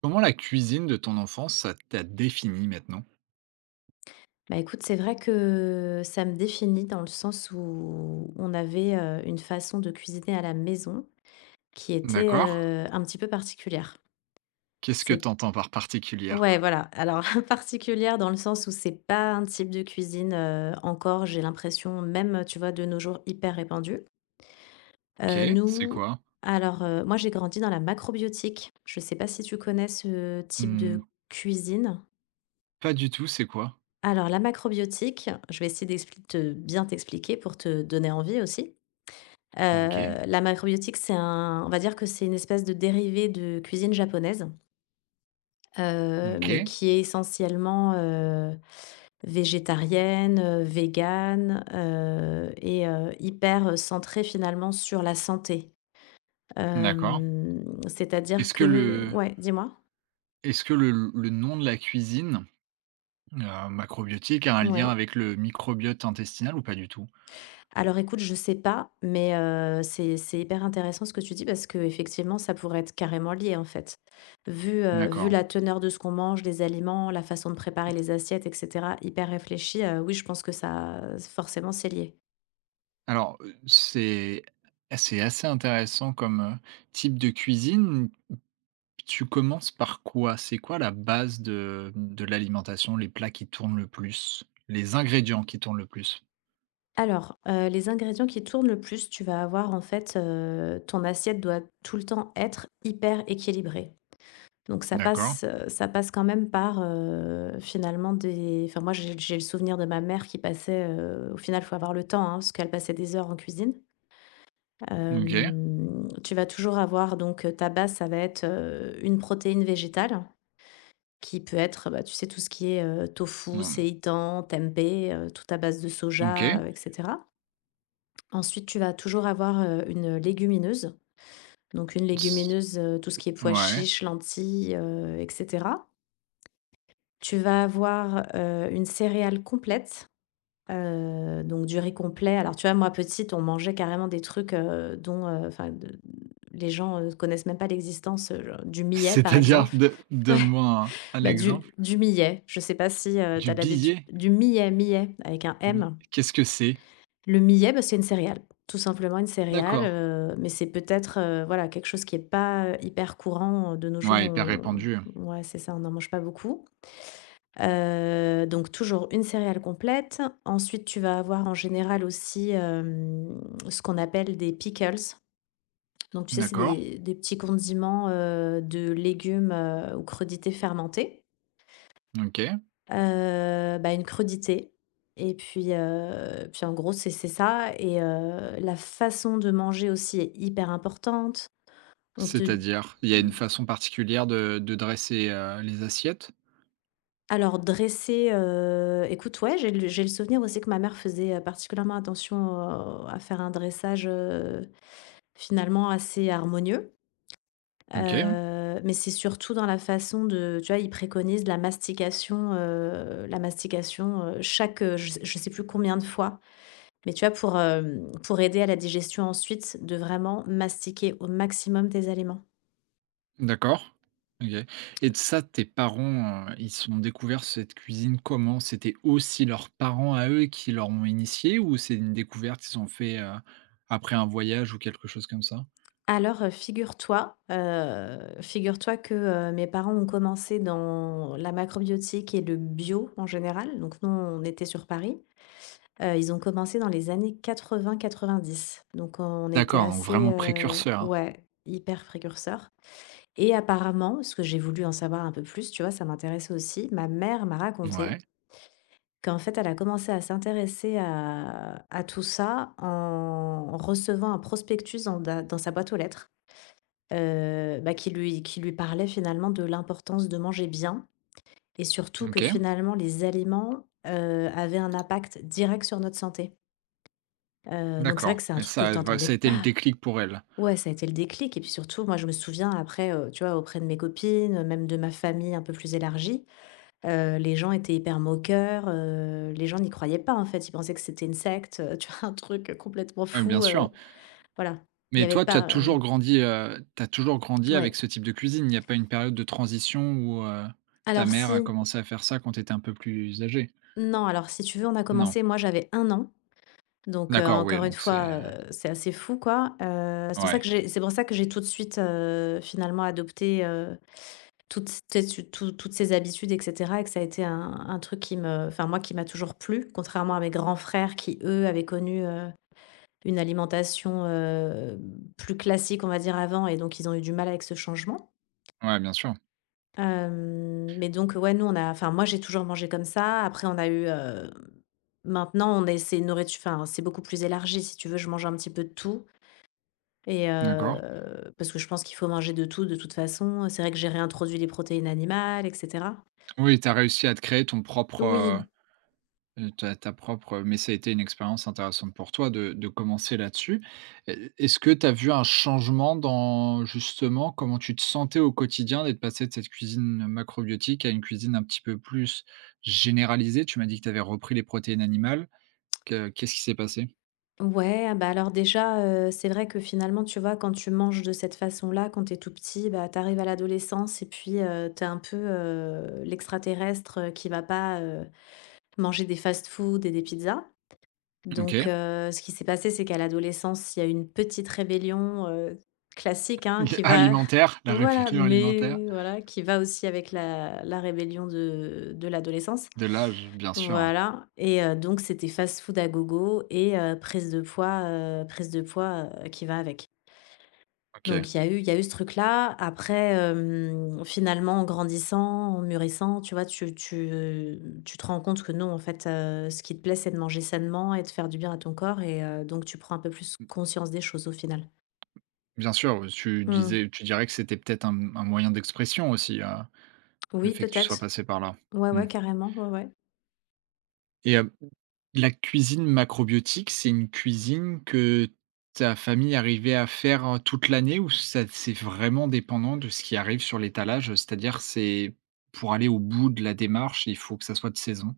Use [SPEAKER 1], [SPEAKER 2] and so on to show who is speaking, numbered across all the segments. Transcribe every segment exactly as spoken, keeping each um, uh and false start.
[SPEAKER 1] Comment la cuisine de ton enfance, ça t'a défini maintenant?
[SPEAKER 2] Bah, écoute, c'est vrai que ça me définit dans le sens où on avait, heu, une façon de cuisiner à la maison qui était,
[SPEAKER 1] D'accord.
[SPEAKER 2] heu, un petit peu particulière.
[SPEAKER 1] Qu'est-ce que
[SPEAKER 2] C'est
[SPEAKER 1] t'entends par particulière?
[SPEAKER 2] Ouais, voilà. Alors particulière dans le sens où c'est pas un type de cuisine, heu, encore, j'ai l'impression, même, tu vois, de nos jours, hyper répandu.
[SPEAKER 1] OK,
[SPEAKER 2] Heu,
[SPEAKER 1] c'est
[SPEAKER 2] nous
[SPEAKER 1] quoi?
[SPEAKER 2] alors, heu, moi, j'ai grandi dans la macrobiotique. Je sais pas si tu connais ce type de
[SPEAKER 1] Mmh,
[SPEAKER 2] cuisine?
[SPEAKER 1] pas du tout, c'est quoi?
[SPEAKER 2] Alors la macrobiotique, je vais essayer d'expli de bien t'expliquer pour te donner envie aussi. Heu,
[SPEAKER 1] OK,
[SPEAKER 2] La macrobiotique, c'est un on va dire que c'est une espèce de dérivé de cuisine japonaise, heu, mais
[SPEAKER 1] OK,
[SPEAKER 2] qui est essentiellement, heu, végétarienne, heu, végane, heu et heu, hyper, centrée finalement sur la santé.
[SPEAKER 1] d'accord.
[SPEAKER 2] Hem, c'est-à-dire
[SPEAKER 1] Est-ce que
[SPEAKER 2] que
[SPEAKER 1] le
[SPEAKER 2] ouais, dis-moi?
[SPEAKER 1] est-ce que le le nom de la cuisine, heu, macrobiotique a un lien
[SPEAKER 2] Ouais.
[SPEAKER 1] avec le microbiote intestinal ou pas du tout?
[SPEAKER 2] Alors écoute, je sais pas, mais heu, c'est c'est hyper intéressant ce que tu dis parce que effectivement ça pourrait être carrément lié, en fait. Vu, heu, vu
[SPEAKER 1] D'accord.
[SPEAKER 2] la teneur de ce qu'on mange, les aliments, la façon de préparer
[SPEAKER 1] Mmh,
[SPEAKER 2] les assiettes et cetera, hyper réfléchi, heu, oui, je pense que ça forcément, c'est lié.
[SPEAKER 1] alors, heu, c'est c'est assez intéressant comme, heu, type de cuisine. Tu commences par quoi? C'est quoi la base de de l'alimentation, les plats qui tournent le plus? Les ingrédients qui tournent le plus?
[SPEAKER 2] Alors, heu, les ingrédients qui tournent le plus, tu vas avoir en fait, heu, ton assiette doit tout le temps être hyper équilibrée. Donc ça
[SPEAKER 1] D'accord.
[SPEAKER 2] passe, euh, ça passe quand même par, heu, finalement des enfin moi j'ai j'ai le souvenir de ma mère qui passait, heu, au final, faut avoir le temps, hein, parce qu'elle passait des heures en cuisine.
[SPEAKER 1] OK.
[SPEAKER 2] Hem, tu vas toujours avoir donc, heu, ta base, ça va être, heu, une protéine végétale qui peut être, bah, tu sais, tout ce qui est, heu, tofu,
[SPEAKER 1] Mmh.
[SPEAKER 2] seitan, tempeh, heu, tout à base de soja,
[SPEAKER 1] OK.
[SPEAKER 2] heu et cetera. Ensuite, tu vas toujours avoir, heu, une légumineuse. Donc une
[SPEAKER 1] S
[SPEAKER 2] légumineuse, heu, tout ce qui est pois
[SPEAKER 1] ouais.
[SPEAKER 2] chiches, lentilles, heu et cetera. Tu vas avoir, heu, une céréale complète, heu, donc du riz complet. Alors, tu vois, moi, petite, on mangeait carrément des trucs, heu, dont, heu, enfin, de les gens, heu, connaissent même pas l'existence, heu, genre du millet, par
[SPEAKER 1] C'est-à-dire?
[SPEAKER 2] exemple.
[SPEAKER 1] Don
[SPEAKER 2] Ouais,
[SPEAKER 1] donne-moi un un
[SPEAKER 2] bah, du
[SPEAKER 1] exemple.
[SPEAKER 2] du millet. Je sais pas si, heu, tu
[SPEAKER 1] Du
[SPEAKER 2] as l'habitude
[SPEAKER 1] billet?
[SPEAKER 2] du millet, millet avec un
[SPEAKER 1] Mi
[SPEAKER 2] M.
[SPEAKER 1] qu'est-ce que c'est?
[SPEAKER 2] Le millet, bah, c'est une céréale, tout simplement une céréale,
[SPEAKER 1] D'accord.
[SPEAKER 2] heu, mais c'est peut-être, heu, voilà, quelque chose qui est pas, heu, hyper courant, heu, de nos jours,
[SPEAKER 1] Ouais, hyper
[SPEAKER 2] on
[SPEAKER 1] répandu.
[SPEAKER 2] ouais, c'est ça, on n'en mange pas beaucoup. Heu, donc toujours une céréale complète. Ensuite, tu vas avoir en général aussi, hem, ce qu'on appelle des pickles. Donc tu sais, c'est
[SPEAKER 1] D'accord.
[SPEAKER 2] des des petits condiments, heu, de légumes, heu, ou crudités fermentées.
[SPEAKER 1] OK.
[SPEAKER 2] Heu, bah, une crudité et puis, heu, puis en gros, c'est c'est ça et heu, la façon de manger aussi est hyper importante. On te
[SPEAKER 1] C'est-à-dire? Il y a une
[SPEAKER 2] mmh
[SPEAKER 1] façon particulière de de dresser, heu, les assiettes?
[SPEAKER 2] Alors dresser, heu, écoute, ouais, j'ai le j'ai le souvenir aussi que ma mère faisait, heu, particulièrement attention, heu, à faire un dressage, heu, finalement assez harmonieux.
[SPEAKER 1] OK.
[SPEAKER 2] Heu, mais c'est surtout dans la façon de tu vois, ils préconisent la mastication, heu, la mastication, heu, chaque, heu, je sais je sais plus combien de fois, mais tu vois, pour, hem, pour aider à la digestion ensuite, de vraiment mastiquer au maximum tes aliments.
[SPEAKER 1] D'accord. OK et t ça, tes parents, heu, ils ont découvert cette cuisine comment? C'était aussi leurs parents à eux qui leur ont initié ou c'est une découverte qu'ils ont fait, heu, après un voyage ou quelque chose comme ça?
[SPEAKER 2] Alors, heu, figure-toi, heu, figure-toi que, heu, mes parents ont commencé dans la macrobiotique et le bio en général. Donc nous, on était sur Paris. Heu, ils ont commencé dans les années quatre-vingt, quatre-vingt-dix. Donc on était
[SPEAKER 1] D'accord, donc
[SPEAKER 2] assez,
[SPEAKER 1] vraiment
[SPEAKER 2] heu,
[SPEAKER 1] précurseur, hein?
[SPEAKER 2] ouais, hyper précurseurs et apparemment, parce que j'ai voulu en savoir un peu plus, tu vois? Ça m'intéressait aussi. Ma mère m'a
[SPEAKER 1] Ouais,
[SPEAKER 2] raconté qu'en fait, elle a commencé à s'intéresser à à tout ça en recevant un prospectus dans dans sa boîte aux lettres. Heu, bah, qui lui qui lui parlait finalement de l'importance de manger bien et surtout que
[SPEAKER 1] OK,
[SPEAKER 2] finalement les aliments, heu, avaient un impact direct sur notre santé. Heu, donc c'est vrai
[SPEAKER 1] d'accord
[SPEAKER 2] que c'est un
[SPEAKER 1] et
[SPEAKER 2] truc que
[SPEAKER 1] ça
[SPEAKER 2] tu
[SPEAKER 1] ouais,
[SPEAKER 2] entendais
[SPEAKER 1] ça a été le
[SPEAKER 2] pas.
[SPEAKER 1] déclic pour elle?
[SPEAKER 2] Ouais, ça a été le déclic et puis surtout moi je me souviens après, heu, tu vois, auprès de mes copines, même de ma famille un peu plus élargie, heu, les gens étaient hyper moqueurs, heu, les gens n'y croyaient pas en fait. Ils pensaient que c'était une secte, heu, tu vois, un truc, complètement
[SPEAKER 1] Ouais, bien
[SPEAKER 2] fou, heu,
[SPEAKER 1] sûr.
[SPEAKER 2] voilà. Il y
[SPEAKER 1] Mais
[SPEAKER 2] avait
[SPEAKER 1] toi, tu as
[SPEAKER 2] pas,
[SPEAKER 1] toujours
[SPEAKER 2] hem
[SPEAKER 1] grandi, heu, tu toujours grandi avec
[SPEAKER 2] ouais.
[SPEAKER 1] ce type de cuisine? Il n'y a pas une période de transition où, heu, ta
[SPEAKER 2] Alors
[SPEAKER 1] mère a
[SPEAKER 2] si
[SPEAKER 1] commencé à faire ça quand tu étais un peu plus âgé.
[SPEAKER 2] Non, alors si tu veux, on a
[SPEAKER 1] Non.
[SPEAKER 2] commencé, moi j'avais un an, donc heu,
[SPEAKER 1] D'accord, oui,
[SPEAKER 2] encore une
[SPEAKER 1] donc c'est,
[SPEAKER 2] fois,
[SPEAKER 1] heu,
[SPEAKER 2] heu, c'est assez fou quoi, heu, c'est pour ça
[SPEAKER 1] ouais,
[SPEAKER 2] que j'ai c'est pour ça que j'ai tout de suite, heu, finalement adopté, heu, toutes ces tout toutes ces habitudes et cetera et que ça a été un un truc qui me enfin moi qui m'a toujours plu, contrairement à mes grands frères qui eux avaient connu, heu, une alimentation, heu, plus classique on va dire avant et donc ils ont eu du mal avec ce changement.
[SPEAKER 1] ouais, bien sûr.
[SPEAKER 2] Hem, mais donc ouais, nous, on a enfin, moi, j'ai toujours mangé comme ça. Après, on a eu, heu, maintenant, on est c'est une nourritu enfin, c'est beaucoup plus élargi, si tu veux. Je mange un petit peu de tout et
[SPEAKER 1] D'accord.
[SPEAKER 2] heu, parce que je pense qu'il faut manger de tout, de toute façon. C'est vrai que j'ai réintroduit les protéines animales et cetera.
[SPEAKER 1] Oui, tu as réussi à te créer ton propre, heu.
[SPEAKER 2] Oui.
[SPEAKER 1] Heu, ta ta propre mais ça a été une expérience intéressante pour toi de de commencer là-dessus. Heu, est-ce que tu as vu un changement dans justement comment tu te sentais au quotidien d'être passé de cette cuisine macrobiotique à une cuisine un petit peu plus généralisée? Tu m'as dit que tu avais repris les protéines animales. Que qu'est-ce qui s'est passé?
[SPEAKER 2] Ouais, ah, bah, alors déjà, heu, c'est vrai que finalement, tu vois, quand tu manges de cette façon-là, quand t'es tout petit, bah, t'arrives à l'adolescence et puis, heu, tu un peu, heu, l'extraterrestre, heu, qui va pas, heu, manger des fast-food et des pizzas.
[SPEAKER 1] OK.
[SPEAKER 2] Donc, heu, ce qui s'est passé, c'est qu'à l'adolescence, il y a une petite rébellion, heu, classique, hein, qui va
[SPEAKER 1] Alimentaire, la
[SPEAKER 2] voilà,
[SPEAKER 1] rébellion alimentaire?
[SPEAKER 2] mais voilà, qui va aussi avec la la rébellion de de l'adolescence.
[SPEAKER 1] De l'âge, bien sûr, hein.
[SPEAKER 2] Voilà et heu, donc c'était fast-food à gogo et heu, prise de poids, heu, prise de poids, heu, qui va avec.
[SPEAKER 1] OK.
[SPEAKER 2] Donc il y a eu il y a eu ce truc-là. Après, hem, finalement, en grandissant, en mûrissant, tu vois, tu tu tu te rends compte que non, en fait, heu, ce qui te plaît, c'est de manger sainement et de faire du bien à ton corps et heu, donc tu prends un peu plus conscience des choses, au final.
[SPEAKER 1] Bien sûr, euh, tu
[SPEAKER 2] Mmh.
[SPEAKER 1] disais tu dirais que c'était peut-être un un moyen d'expression aussi, heu, le
[SPEAKER 2] Oui,
[SPEAKER 1] fait que tu sois
[SPEAKER 2] peut-être.
[SPEAKER 1] passé par là?
[SPEAKER 2] Ouais,
[SPEAKER 1] Mmh
[SPEAKER 2] ouais, carrément, ouais, ouais.
[SPEAKER 1] et hem, la cuisine macrobiotique, c'est une cuisine que ta famille arrivait à faire, heu, toute l'année ou ça c'est vraiment dépendant de ce qui arrive sur l'étalage? C'est-à-dire, c'est pour aller au bout de la démarche, il faut que ça soit de saison?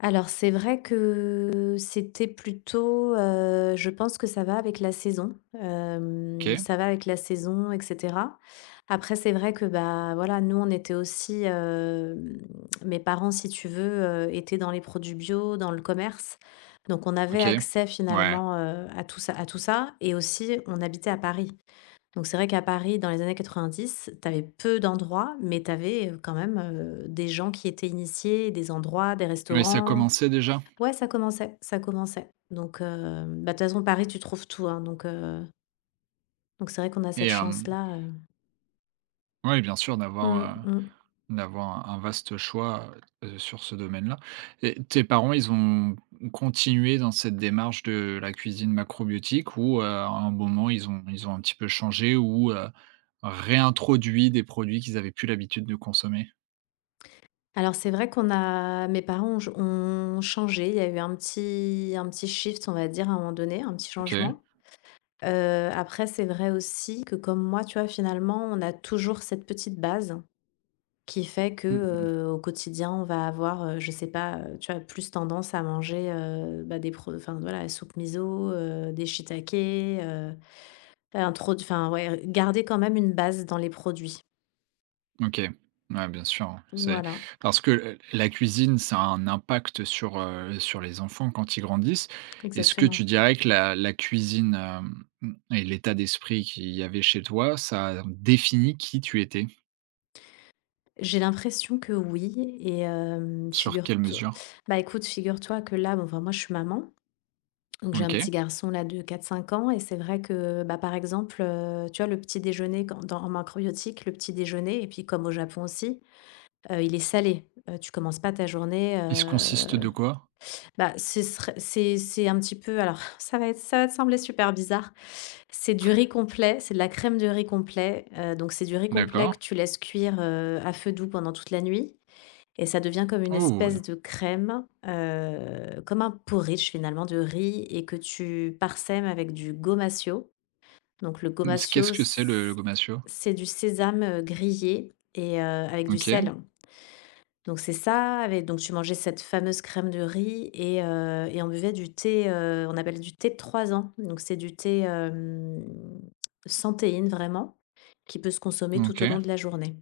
[SPEAKER 2] Alors c'est vrai que c'était plutôt, heu, je pense que ça va avec la saison, hem,
[SPEAKER 1] OK,
[SPEAKER 2] ça va avec la saison et cetera. Après c'est vrai que, bah, voilà, nous on était aussi, hem, mes parents si tu veux, heu, étaient dans les produits bio, dans le commerce, donc on avait
[SPEAKER 1] OK.
[SPEAKER 2] accès
[SPEAKER 1] Ouais.
[SPEAKER 2] finalement, heu, à tout ça à tout ça et aussi on habitait à Paris. Donc c'est vrai qu'à Paris dans les années quatre-vingt-dix, tu avais peu d'endroits, mais t'avais quand même, heu, des gens qui étaient initiés, des endroits, des
[SPEAKER 1] Mais ça
[SPEAKER 2] restaurants.
[SPEAKER 1] commençait déjà?
[SPEAKER 2] Ouais, ça commençait, ça commençait. Donc, heu, bah, de toute façon, Paris, tu trouves tout, hein, donc, heu, donc c'est vrai qu'on a
[SPEAKER 1] Et
[SPEAKER 2] cette
[SPEAKER 1] hem,
[SPEAKER 2] chance-là, heu.
[SPEAKER 1] ouais, bien sûr,
[SPEAKER 2] Mmh
[SPEAKER 1] d'avoir, euh,
[SPEAKER 2] mh.
[SPEAKER 1] d'avoir un un vaste choix, heu, sur ce domaine-là et tes parents, ils ont continué dans cette démarche de la cuisine macrobiotique ou, heu, à un moment, ils ont ils ont un petit peu changé ou, heu, réintroduit des produits qu'ils avaient plus l'habitude de consommer?
[SPEAKER 2] Alors c'est vrai qu'on a mes parents ont ch ont changé, il y a eu un petit un petit shift, on va dire, à un moment donné, un petit
[SPEAKER 1] OK.
[SPEAKER 2] changement. Heu, après, c'est vrai aussi que comme moi, tu vois, finalement, on a toujours cette petite base qui fait que,
[SPEAKER 1] Mmh.
[SPEAKER 2] heu, au quotidien, on va avoir, heu, je sais pas, heu, tu vois, plus tendance à manger, heu, bah, des pro enfin, voilà, la soupe miso, heu, des shiitakes. Introd enfin ouais, garder quand même une base dans les produits.
[SPEAKER 1] OK. Ouais, bien sûr, hein. C'est
[SPEAKER 2] Voilà,
[SPEAKER 1] parce que, heu, la cuisine, ça a un impact sur, heu, sur les enfants quand ils grandissent. Est-ce que
[SPEAKER 2] exactement.
[SPEAKER 1] tu dirais que la la cuisine, hem, mmh et l'état d'esprit qu'il y avait chez toi, ça définit qui tu étais?
[SPEAKER 2] J'ai l'impression que oui et hem,
[SPEAKER 1] Sur quelle
[SPEAKER 2] figure-toi
[SPEAKER 1] mesure?
[SPEAKER 2] bah, écoute, figure-toi que là, bon, enfin, moi, je suis maman, donc j'ai un petit
[SPEAKER 1] OK.
[SPEAKER 2] garçon là de quatre cinq ans et c'est vrai que, bah, par exemple, heu, tu vois, le petit déjeuner quand dans en macrobiotique, le petit déjeuner et puis comme au Japon aussi, heu, il est salé. Heu, tu commences pas ta journée,
[SPEAKER 1] Il se consiste
[SPEAKER 2] heu
[SPEAKER 1] de quoi?
[SPEAKER 2] Bah, ce serait c'est c'est un petit peu alors ça va être ça va te sembler super bizarre. C'est du riz complet, c'est de la crème de riz complet, heu, donc c'est du riz complet
[SPEAKER 1] D'accord.
[SPEAKER 2] que tu laisses cuire, heu, à feu doux pendant toute la nuit et ça devient comme une
[SPEAKER 1] Oh!
[SPEAKER 2] espèce de crème, heu, comme un porridge finalement de riz et que tu parsèmes avec du gomasio. Donc le
[SPEAKER 1] Mmh, qu'est-ce
[SPEAKER 2] gomasio,
[SPEAKER 1] que
[SPEAKER 2] c
[SPEAKER 1] c'est le le gomasio?
[SPEAKER 2] c'est du sésame, heu, grillé et heu, avec du
[SPEAKER 1] OK,
[SPEAKER 2] sel. Donc c'est ça, avec donc tu mangeais cette fameuse crème de riz et heu et on buvait du thé, heu, on appelle du thé de trois ans. Donc c'est du thé, hem, sans théine vraiment, qui peut se consommer tout au long
[SPEAKER 1] OK.
[SPEAKER 2] de la journée.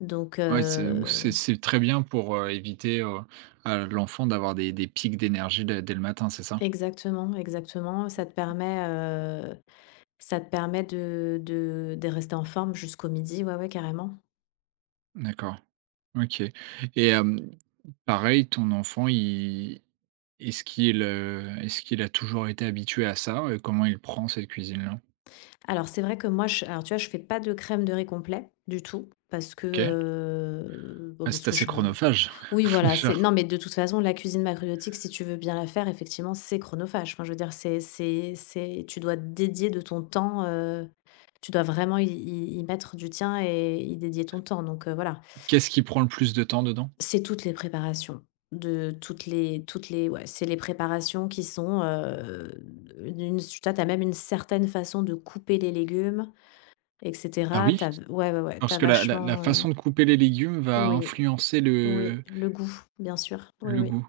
[SPEAKER 2] Donc
[SPEAKER 1] Ouais, c'est c'est
[SPEAKER 2] heu
[SPEAKER 1] c'est très bien pour, heu, éviter, heu, à l'enfant d'avoir des des pics d'énergie dès dès le matin, c'est ça?
[SPEAKER 2] Exactement, exactement, ça te permet, heu, ça te permet de de de rester en forme jusqu'au midi, ouais, ouais, carrément.
[SPEAKER 1] D'accord. OK et hem, pareil, ton enfant, il est-ce qu'il, heu, est-ce qu'il a toujours été habitué à ça? Heu, comment il prend cette cuisine-là?
[SPEAKER 2] Alors c'est vrai que moi je alors tu vois, je fais pas de crème de riz complet du tout parce que,
[SPEAKER 1] OK.
[SPEAKER 2] heu, bah,
[SPEAKER 1] Ah,
[SPEAKER 2] parce
[SPEAKER 1] c'est
[SPEAKER 2] que
[SPEAKER 1] assez
[SPEAKER 2] je...
[SPEAKER 1] chronophage.
[SPEAKER 2] Oui, voilà,
[SPEAKER 1] Déjà.
[SPEAKER 2] c'est non, mais de toute façon, la cuisine macrobiotique, si tu veux bien la faire, effectivement, c'est chronophage. Enfin, je veux dire, c'est, c'est, c'est, tu dois dédier de ton temps, euh, tu dois vraiment y, y- y mettre du tien et y dédier ton temps. Donc euh, voilà,
[SPEAKER 1] Qu'est-ce qui prend le plus de temps dedans?
[SPEAKER 2] c'est toutes les préparations. De toutes les, toutes les, ouais, c'est les préparations qui sont, euh, une, tu as même une certaine façon de couper les légumes,
[SPEAKER 1] Ah
[SPEAKER 2] et cetera.
[SPEAKER 1] oui?
[SPEAKER 2] T'as, ouais, ouais, ouais,
[SPEAKER 1] Parce
[SPEAKER 2] t'as
[SPEAKER 1] que la la la
[SPEAKER 2] vachement, euh,
[SPEAKER 1] façon de couper les légumes va
[SPEAKER 2] oui,
[SPEAKER 1] influencer
[SPEAKER 2] oui,
[SPEAKER 1] le
[SPEAKER 2] le goût, bien sûr, oui,
[SPEAKER 1] le
[SPEAKER 2] oui.
[SPEAKER 1] goût.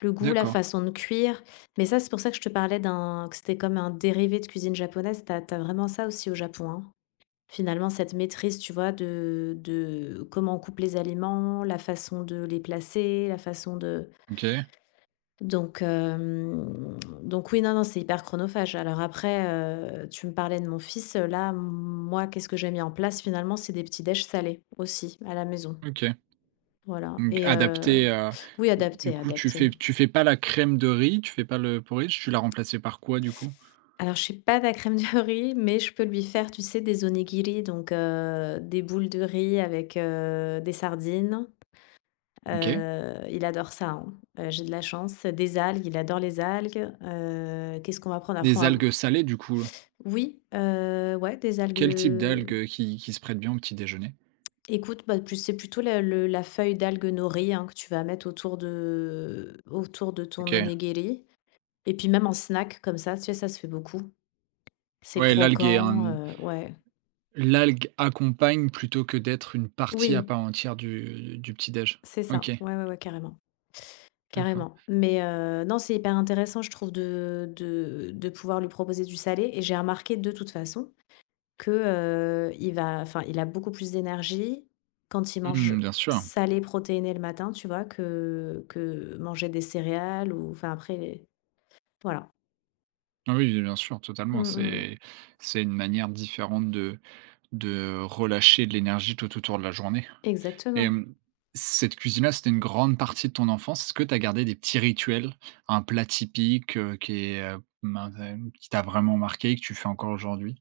[SPEAKER 2] Le goût, la
[SPEAKER 1] D'accord.
[SPEAKER 2] façon de cuire, mais ça, c'est pour ça que je te parlais d'un que c'était comme un dérivé de cuisine japonaise. T'as as vraiment ça aussi au Japon, hein. Finalement, cette maîtrise, tu vois, de de comment on coupe les aliments, la façon de les placer, la façon de...
[SPEAKER 1] OK,
[SPEAKER 2] donc hem, donc oui, non, non, c'est hyper chronophage. Alors après, heu, tu me parlais de mon fils, là, moi, qu'est-ce que j'ai mis en place finalement? C'est des petits déj salés aussi à la maison.
[SPEAKER 1] OK.
[SPEAKER 2] Voilà.
[SPEAKER 1] Donc
[SPEAKER 2] Et
[SPEAKER 1] adapté
[SPEAKER 2] heu
[SPEAKER 1] à,
[SPEAKER 2] oui,
[SPEAKER 1] du
[SPEAKER 2] adapté,
[SPEAKER 1] coup, tu fais
[SPEAKER 2] adapté.
[SPEAKER 1] tu fais pas la crème de riz, tu fais pas le porridge, tu l'as remplacé par quoi, du coup?
[SPEAKER 2] Alors, je suis pas de la crème de riz, mais je peux lui faire, tu sais, des onigiri, donc heu, des boules de riz avec, heu, des sardines.
[SPEAKER 1] OK.
[SPEAKER 2] Heu, il adore ça, hein. Heu, j'ai de la chance. Des algues, il adore les algues. Heu, qu'est-ce qu'on va prendre après? On
[SPEAKER 1] Des
[SPEAKER 2] va...
[SPEAKER 1] algues salées, du coup?
[SPEAKER 2] oui, heu, ouais, des algues,
[SPEAKER 1] Quel type
[SPEAKER 2] heu,
[SPEAKER 1] d'algue, qui qui se prête bien au petit déjeuner?
[SPEAKER 2] écoute, bah, plus c'est plutôt la le la feuille d'algue nori, hein, que tu vas mettre autour de autour de ton
[SPEAKER 1] OK.
[SPEAKER 2] onigiri et puis même en snack comme ça, tu sais, ça se fait beaucoup. C'est
[SPEAKER 1] Ouais, l'algue est
[SPEAKER 2] croquant,
[SPEAKER 1] un
[SPEAKER 2] heu, ouais.
[SPEAKER 1] l'algue accompagne plutôt que d'être une partie à
[SPEAKER 2] Oui.
[SPEAKER 1] part entière du du petit déj?
[SPEAKER 2] C'est ça.
[SPEAKER 1] OK,
[SPEAKER 2] Ouais, ouais, ouais, carrément,
[SPEAKER 1] d'accord.
[SPEAKER 2] carrément. Mais heu, non, c'est hyper intéressant, je trouve, de de de pouvoir lui proposer du salé, et j'ai remarqué de toute façon que, heu, il va... enfin, il a beaucoup plus d'énergie quand il mange
[SPEAKER 1] Mmh, bien sûr.
[SPEAKER 2] salé protéiné le matin, tu vois? Que que manger des céréales, ou enfin, après les-... voilà.
[SPEAKER 1] Ah oui, oui, bien sûr, totalement.
[SPEAKER 2] Mmh mh.
[SPEAKER 1] C'est c'est une manière différente de de relâcher de l'énergie tout autour de la journée. Et
[SPEAKER 2] Exactement.
[SPEAKER 1] hem, cette cuisine-là, c'était une grande partie de ton enfance. Est-ce que tu as gardé des petits rituels? Un plat typique, heu, qui est, heu, qui t'a vraiment marqué et que tu fais encore aujourd'hui?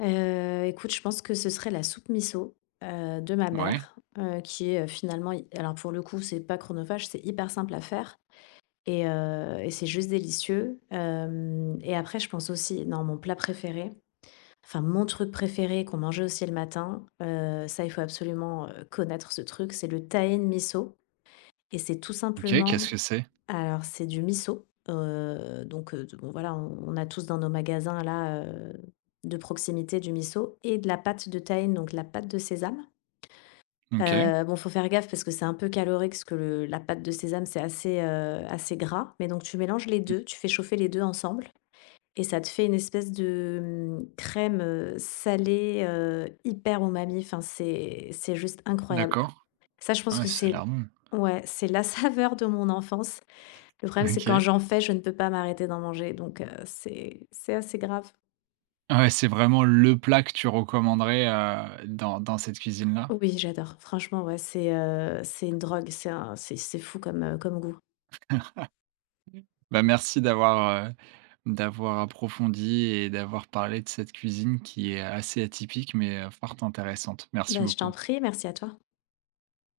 [SPEAKER 2] Heu, écoute, je pense que ce serait la soupe miso, heu, de ma
[SPEAKER 1] Ouais.
[SPEAKER 2] mère, heu, qui est, heu, finalement, alors pour le coup, c'est pas chronophage, c'est hyper simple à faire. Et heu et c'est juste délicieux, hem. Et après je pense aussi... non, mon plat préféré, enfin mon truc préféré qu'on mangeait aussi le matin, heu, ça, il faut absolument, heu, connaître ce truc, c'est le tahine miso et c'est tout
[SPEAKER 1] OK, qu'est-ce
[SPEAKER 2] simplement...
[SPEAKER 1] que c'est?
[SPEAKER 2] alors c'est du miso, heu, donc heu, bon voilà, on on a tous dans nos magasins là, heu, de proximité du miso et de la pâte de tahine, donc la pâte de sésame.
[SPEAKER 1] OK.
[SPEAKER 2] Heu, bon, faut faire gaffe parce que c'est un peu calorique, parce que le la pâte de sésame, c'est assez, heu, assez gras, mais donc tu mélanges les
[SPEAKER 1] Mmh,
[SPEAKER 2] deux, tu fais chauffer les deux ensemble et ça te fait une espèce de, mmh, crème, heu, salée, heu, hyper umami, enfin, c'est c'est juste incroyable.
[SPEAKER 1] d'accord.
[SPEAKER 2] Ça, je
[SPEAKER 1] Ah
[SPEAKER 2] pense
[SPEAKER 1] ouais,
[SPEAKER 2] que
[SPEAKER 1] ça a
[SPEAKER 2] c'est...
[SPEAKER 1] l'air bon.
[SPEAKER 2] ouais, c'est la saveur de mon enfance. Le problème, c'est que quand
[SPEAKER 1] OK.
[SPEAKER 2] j'en fais, je ne peux pas m'arrêter d'en manger, donc heu, c'est c'est assez grave.
[SPEAKER 1] Ah ouais, c'est vraiment le plat que tu recommanderais, heu, dans dans cette cuisine-là?
[SPEAKER 2] Oui, j'adore. Franchement, ouais, c'est, heu, c'est une drogue, c'est un c'est c'est fou comme, heu, comme goût.
[SPEAKER 1] Bah, merci d'avoir, heu, d'avoir approfondi et d'avoir parlé de cette cuisine qui est assez atypique, mais, heu, fort intéressante. Merci
[SPEAKER 2] Bah, je t'en
[SPEAKER 1] beaucoup.
[SPEAKER 2] prie, merci à toi.